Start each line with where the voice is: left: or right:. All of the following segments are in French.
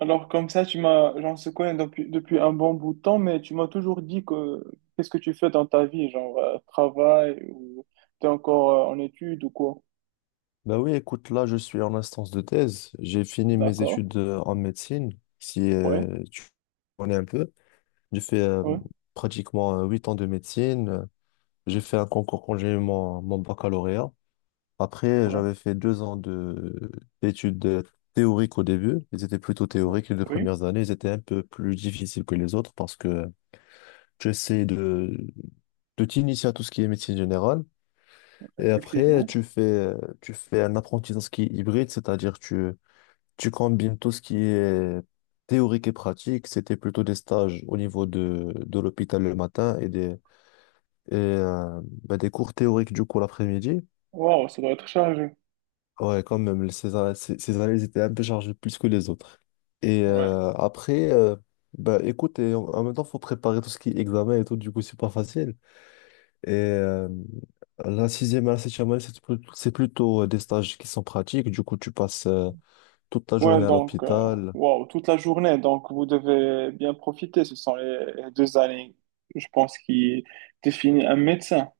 right: Alors comme ça, tu m'as, genre, se connaît depuis, depuis un bon bout de temps, mais tu m'as toujours dit que qu'est-ce que tu fais dans ta vie, genre travail ou t'es encore en études ou quoi?
left: Bah oui, écoute, là, je suis en instance de thèse. J'ai fini mes
right: D'accord,
left: études en médecine, si
right: ouais,
left: tu connais un peu. J'ai fait
right: ouais,
left: pratiquement 8 ans de médecine. J'ai fait un concours quand j'ai eu mon baccalauréat. Après,
right: ouais,
left: j'avais fait 2 ans d'études théoriques au début. Ils étaient plutôt
right: ouais.
left: théoriques. Les deux
right: Oui,
left: premières années, ils étaient un peu plus difficiles que les autres parce que tu essaies de t'initier à tout ce qui est médecine générale. Et après,
right: effectivement.
left: tu fais un apprentissage qui est hybride, c'est-à-dire tu combines tout ce qui est théorique et pratique. C'était plutôt des stages au niveau de l'hôpital le matin et bah, des cours théoriques du coup l'après-midi.
right: Waouh, ça doit être chargé.
left: Ouais, quand même, ces années, elles étaient un peu chargées plus que les autres. Et
right: Ouais,
left: euh, après, bah, écoute, et en même temps, il faut préparer tout ce qui est examen et tout, du coup, c'est pas facile. Et la sixième et la septième année, c'est plutôt des stages qui sont pratiques. Du coup, tu passes toute ta journée
right: ouais,
left: à l'hôpital.
right: waouh, toute la journée, donc vous devez bien profiter. Ce sont les deux années, je pense, qui définissent un médecin.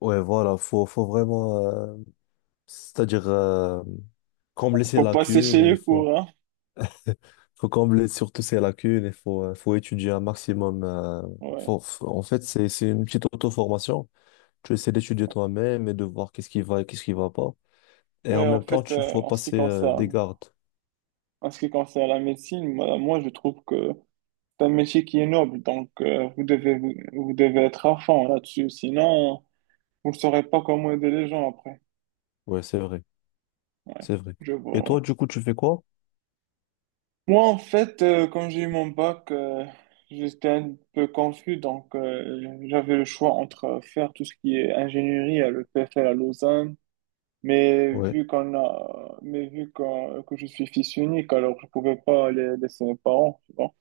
left: Ouais, voilà, faut vraiment, c'est-à-dire combler ses
right: Faut passer
left: lacunes
right: chez
left: et
right: les cours, hein.
left: faut combler surtout ses lacunes et faut étudier un maximum.
right: Ouais,
left: En fait, c'est une petite auto-formation. Tu essaies d'étudier toi-même et de voir qu'est-ce qui va et qu'est-ce qui va pas. Et en
right: ouais,
left: même temps, tu faut
right: en ce qui
left: passer des
right: concerne.
left: gardes.
right: En ce qui concerne la médecine, moi, je trouve que c'est un métier qui est noble, donc vous devez, vous, vous devez être à fond là-dessus, sinon vous ne saurez pas comment aider les gens après.
left: Ouais, c'est vrai,
right: Ouais,
left: c'est vrai.
right: je
left: Et
right: vois. Ouais.
left: toi, du coup, tu fais quoi?
right: Moi, en fait, quand j'ai eu mon bac, j'étais un peu confus, donc j'avais le choix entre faire tout ce qui est ingénierie à l'EPFL à Lausanne, mais
left: Ouais,
right: vu qu'on a, mais que je suis fils unique, alors je pouvais pas aller laisser mes parents, tu vois.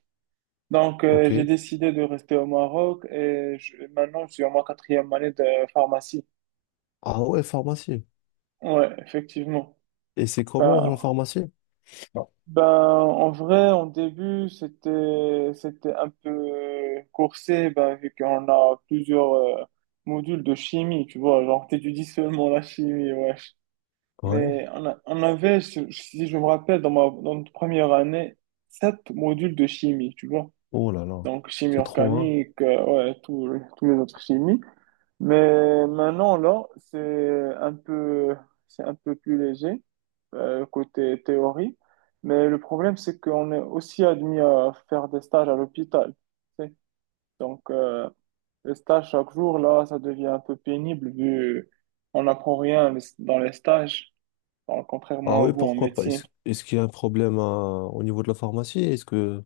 right: Donc, j'ai
left: ok.
right: décidé de rester au Maroc et maintenant, je suis en ma quatrième année de pharmacie.
left: Ah ouais, pharmacie.
right: Ouais, effectivement.
left: Et c'est comment
right: Ben,
left: la pharmacie?
right: ben, en vrai, en début, c'était un peu coursé, ben, vu qu'on a plusieurs modules de chimie, tu vois, genre, t'étudies seulement la chimie, wesh. Mais
left: Ouais.
right: on avait, si je me rappelle, dans notre première année, sept modules de chimie, tu vois.
left: Oh là là,
right: Donc, chimie
left: c'est trop, hein?
right: organique, ouais, tous les autres chimies. Mais maintenant, là, c'est un peu plus léger, côté théorie. Mais le problème, c'est qu'on est aussi admis à faire des stages à l'hôpital. Tu sais. Donc, les stages chaque jour, là, ça devient un peu pénible vu on n'apprend rien dans les stages, alors,
left: Ah
right: contrairement à
left: oui,
right: vous en
left: pourquoi pas?
right: médecine.
left: Est-ce qu'il y a un problème au niveau de la pharmacie? Est-ce que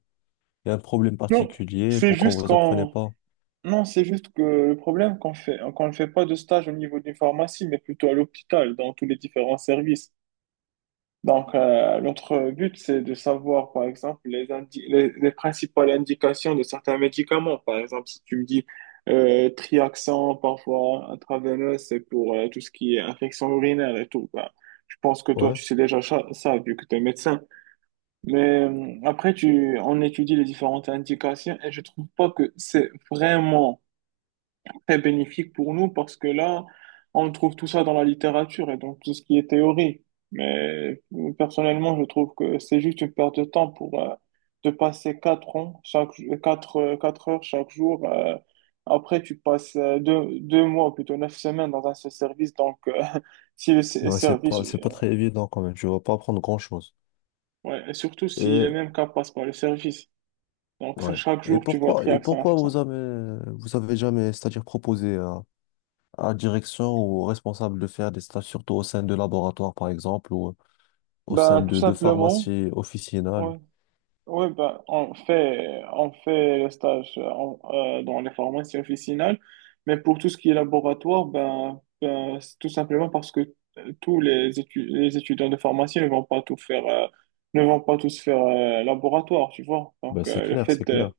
left: il y a un problème
right: Non,
left: particulier?
right: c'est
left: Pourquoi
right: juste
left: vous apprenez
right: qu'on,
left: pas?
right: non, c'est juste que le problème qu'on fait, qu'on ne fait pas de stage au niveau d'une pharmacie, mais plutôt à l'hôpital, dans tous les différents services. Donc, notre but, c'est de savoir, par exemple, les principales indications de certains médicaments. Par exemple, si tu me dis Triaxon, parfois intraveineux c'est pour tout ce qui est infection urinaire et tout. Ben, je pense que toi,
left: Ouais.
right: tu sais déjà ça, vu que tu es médecin. Mais après, on étudie les différentes indications et je trouve pas que c'est vraiment très bénéfique pour nous parce que là, on trouve tout ça dans la littérature et donc tout ce qui est théorie. Mais personnellement, je trouve que c'est juste une perte de temps pour de passer quatre ans, chaque, quatre heures chaque jour. Après, tu passes deux, deux mois, plutôt neuf semaines dans un seul service. Donc, si
left: Non, c'est
right: service,
left: pas, c'est pas très évident quand même. Je ne vais pas apprendre grand-chose.
right: ouais, et surtout si
left: Et
right: les mêmes cas passent par le service. Donc, ça,
left: ouais.
right: chaque
left: Et
right: jour, tu vois
left: pourquoi, et
right: triac ça.
left: pourquoi vous avez jamais, c'est-à-dire proposé à la direction ou au responsable de faire des stages, surtout au sein de laboratoire, par exemple, ou au sein
right: Ben, tout
left: de
right: simplement.
left: pharmacies officinales.
right: Oui, ben, on fait le stage dans les pharmacies officinales, mais pour tout ce qui est laboratoire, ben, c'est tout simplement parce que les étudiants de pharmacie ne vont pas tout faire, ne vont pas tous faire laboratoire, tu vois.
left: Ben,
right: Donc,
left: c'est clair, c'est clair.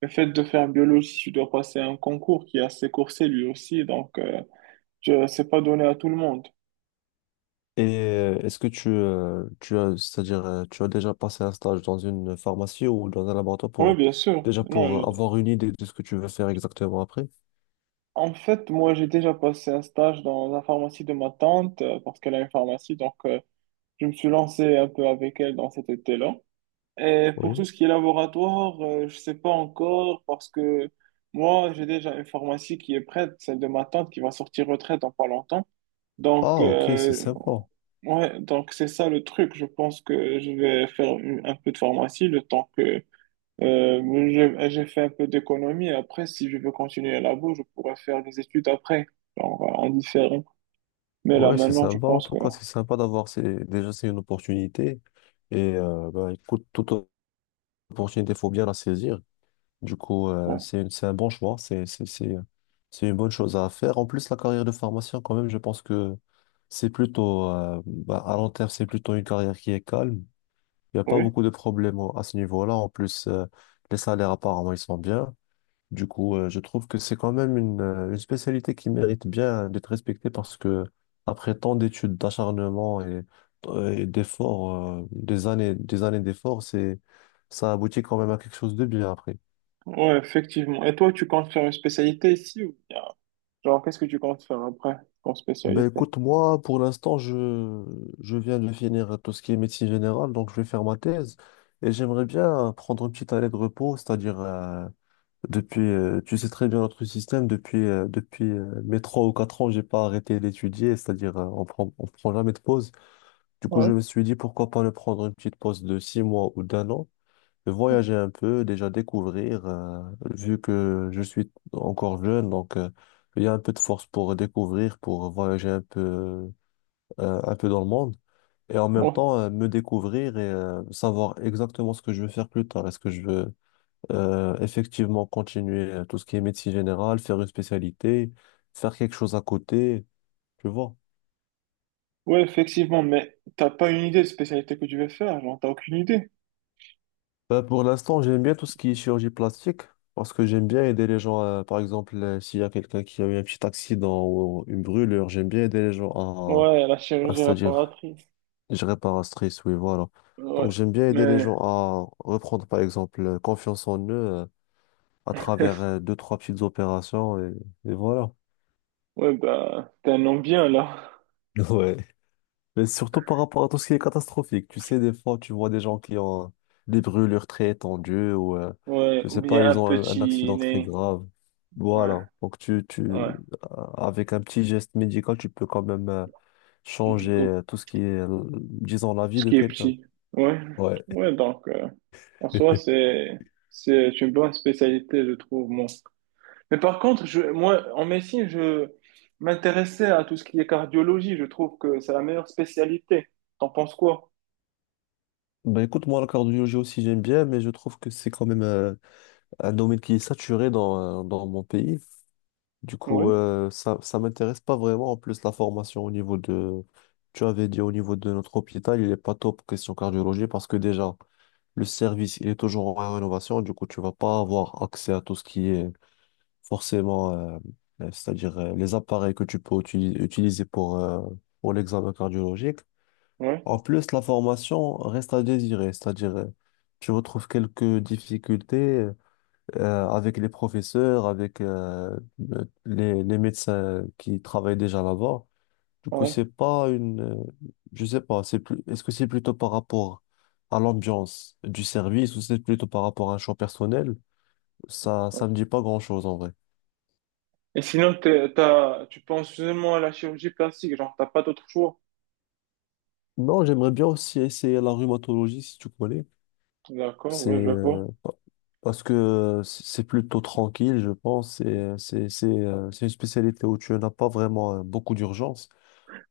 right: le fait de faire biologie, tu dois passer un concours qui est assez coursé lui aussi, donc c'est pas donné à tout le monde.
left: Et est-ce que c'est-à-dire, tu as déjà passé un stage dans une pharmacie ou dans un laboratoire
right: Oui, bien sûr.
left: déjà
right: Non,
left: pour avoir une idée de ce que tu veux faire exactement après?
right: en fait, moi, j'ai déjà passé un stage dans la pharmacie de ma tante parce qu'elle a une pharmacie. Donc, je me suis lancé un peu avec elle dans cet été-là. Et pour tout
left: Oui.
right: ce qui est laboratoire, je sais pas encore parce que moi, j'ai déjà une pharmacie qui est prête, celle de ma tante qui va sortir retraite dans pas longtemps. Donc,
left: Ah, ok, c'est sympa.
right: ouais, donc c'est ça le truc. Je pense que je vais faire un peu de pharmacie le temps que euh, j'ai fait un peu d'économie. Après, si je veux continuer à la bourse, je pourrais faire des études après, genre en différé. Mais là,
left: Ouais, c'est
right: maintenant, je
left: sympa en
right: pense
left: tout
right: que...
left: cas, c'est sympa d'avoir déjà c'est une opportunité et bah, écoute, toute opportunité, il faut bien la saisir. Du coup,
right: Ouais.
left: c'est un bon choix, c'est une bonne chose à faire. En plus, la carrière de pharmacien, quand même, je pense que c'est plutôt bah, à long terme, c'est plutôt une carrière qui est calme. Il n'y a pas
right: Oui,
left: beaucoup de problèmes à ce niveau-là. En plus, les salaires apparemment ils sont bien. Du coup, je trouve que c'est quand même une spécialité qui mérite bien d'être respectée parce que après tant d'études, d'acharnement et d'efforts, des années d'efforts, ça aboutit quand même à quelque chose de bien après.
right: ouais, effectivement. Et toi, tu comptes faire une spécialité ici ou bien... Genre, qu'est-ce que tu comptes faire après comme
left: Ben
right: spécialité?
left: écoute, moi, pour l'instant, je viens de finir tout ce qui est médecine générale, donc je vais faire ma thèse et j'aimerais bien prendre une petite année de repos, c'est-à-dire. Depuis, tu sais très bien notre système. Depuis, mes 3 ou 4 ans, j'ai pas arrêté d'étudier, c'est-à-dire on prend jamais de pause. Du coup,
right: Ouais.
left: je me suis dit pourquoi pas ne prendre une petite pause de 6 mois ou d'un an, voyager un peu, déjà découvrir. Vu que je suis encore jeune, donc il y a un peu de force pour découvrir, pour voyager un peu dans le monde. Et en même
right: Ouais.
left: temps, me découvrir et savoir exactement ce que je veux faire plus tard. Est-ce que je veux effectivement, continuer tout ce qui est médecine générale, faire une spécialité, faire quelque chose à côté, tu vois.
right: Ouais, effectivement, mais t'as pas une idée de spécialité que tu veux faire, genre, t'as aucune idée.
left: Pour l'instant, j'aime bien tout ce qui est chirurgie plastique parce que j'aime bien aider les gens. Par exemple, s'il y a quelqu'un qui a eu un petit accident ou une brûlure, j'aime bien aider les gens à,
right: Ouais, la
left: à-
right: chirurgie
left: c'est-à-dire,
right: réparatrice.
left: je répare réparatrice, oui, voilà. Donc,
right: Ouais,
left: j'aime bien aider les
right: mais,
left: gens à reprendre, par exemple, confiance en eux à travers deux, trois petites opérations et voilà.
right: ouais, bah, t'as un nom bien, là.
left: Ouais. Mais surtout par rapport à tout ce qui est catastrophique. Tu sais, des fois, tu vois des gens qui ont des brûlures très étendues ou,
right: Ouais,
left: je
right: ou
left: sais pas,
right: bien un
left: ils ont un
right: petit
left: accident très
right: nez.
left: grave.
right: Ouais,
left: Voilà. Donc,
right: ouais.
left: avec un petit geste médical, tu peux quand même changer
right: Ou-
left: tout ce qui est, disons, la vie
right: ce
left: de
right: qui est
left: quelqu'un.
right: petit. Ouais,
left: Ouais.
right: ouais, donc, euh, en soi, c'est, c'est une bonne spécialité, je trouve, moi. Mais par contre, moi, en médecine, je m'intéressais à tout ce qui est cardiologie, je trouve que c'est la meilleure spécialité. T'en penses quoi?
left: Ben écoute, moi, la cardiologie aussi, j'aime bien, mais je trouve que c'est quand même un domaine qui est saturé dans mon pays. Du coup,
right: Oui,
left: ça m'intéresse pas vraiment. En plus, la formation au niveau de, tu avais dit au niveau de notre hôpital, il est pas top question cardiologie parce que déjà, le service, il est toujours en rénovation. Du coup, tu vas pas avoir accès à tout ce qui est forcément, c'est-à-dire les appareils que tu peux utiliser pour l'examen cardiologique.
right: oui,
left: En plus, la formation reste à désirer, c'est-à-dire, tu retrouves quelques difficultés, avec les professeurs, avec les médecins qui travaillent déjà là-bas. Du coup,
right: oui.
left: c'est
right: Oui.
left: pas une, je sais pas, est-ce que c'est plutôt par rapport à l'ambiance du service ou c'est plutôt par rapport à un choix personnel? Ça me dit pas grand-chose en vrai.
right: Et sinon, tu penses seulement à la chirurgie plastique, genre, t'as pas d'autre choix.
left: Non, j'aimerais bien aussi essayer la rhumatologie si tu connais.
right: D'accord,
left: C'est
right: oui, je
left: euh,
right: vois.
left: pa- Parce que c'est plutôt tranquille, je pense. C'est une spécialité où tu n'as pas vraiment beaucoup d'urgence.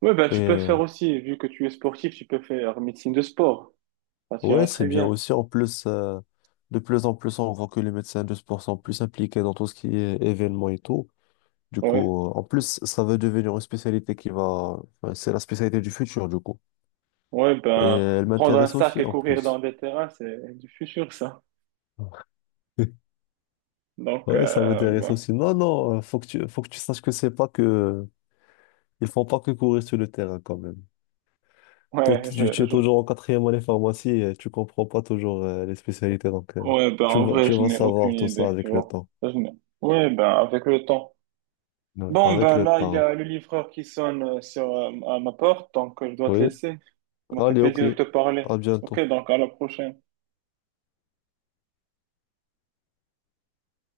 right: Oui, ben,
left: Et
right: tu peux
left: euh,
right: faire aussi, vu que tu es sportif, tu peux faire médecine de sport. Ça t'ira
left: Ouais, c'est
right: très
left: bien
right: bien.
left: aussi. En plus, de plus en plus, on voit que les médecins de sport sont plus impliqués dans tout ce qui est événements et tout. Du
right: Oui,
left: coup, en plus, ça va devenir une spécialité qui va, enfin, c'est la spécialité du futur, du coup.
right: oui,
left: Et
right: ben,
left: elle
right: prendre un
left: m'intéresse
right: sac
left: aussi,
right: et
left: en
right: courir dans
left: plus.
right: des terrains, c'est du futur, ça. Donc,
left: Ouais, ça m'intéresse aussi. Non, non, faut que tu saches que c'est pas que. Ils font pas que courir sur le terrain, quand même. Toi, tu es
right: je,
left: toujours en quatrième année pharmacie et tu comprends pas toujours les spécialités. Donc,
right: ouais, ben,
left: tu
right: en
left: vas,
right: vrai,
left: tu
right: je
left: vas
right: n'ai aucune
left: savoir tout ça
right: idée, tu
left: avec le
right: vois.
left: temps.
right: Je n'ai- ouais, ben, avec le temps.
left: Ouais.
right: Bon,
left: Avec
right: ben
left: le
right: là, il y
left: temps.
right: a le livreur qui sonne sur à ma porte, donc je dois te
left: Oui.
right: laisser. Ça m'a fait
left: Allez, ok.
right: plaisir de te parler.
left: À
right: Ok,
left: bientôt.
right: donc à la prochaine.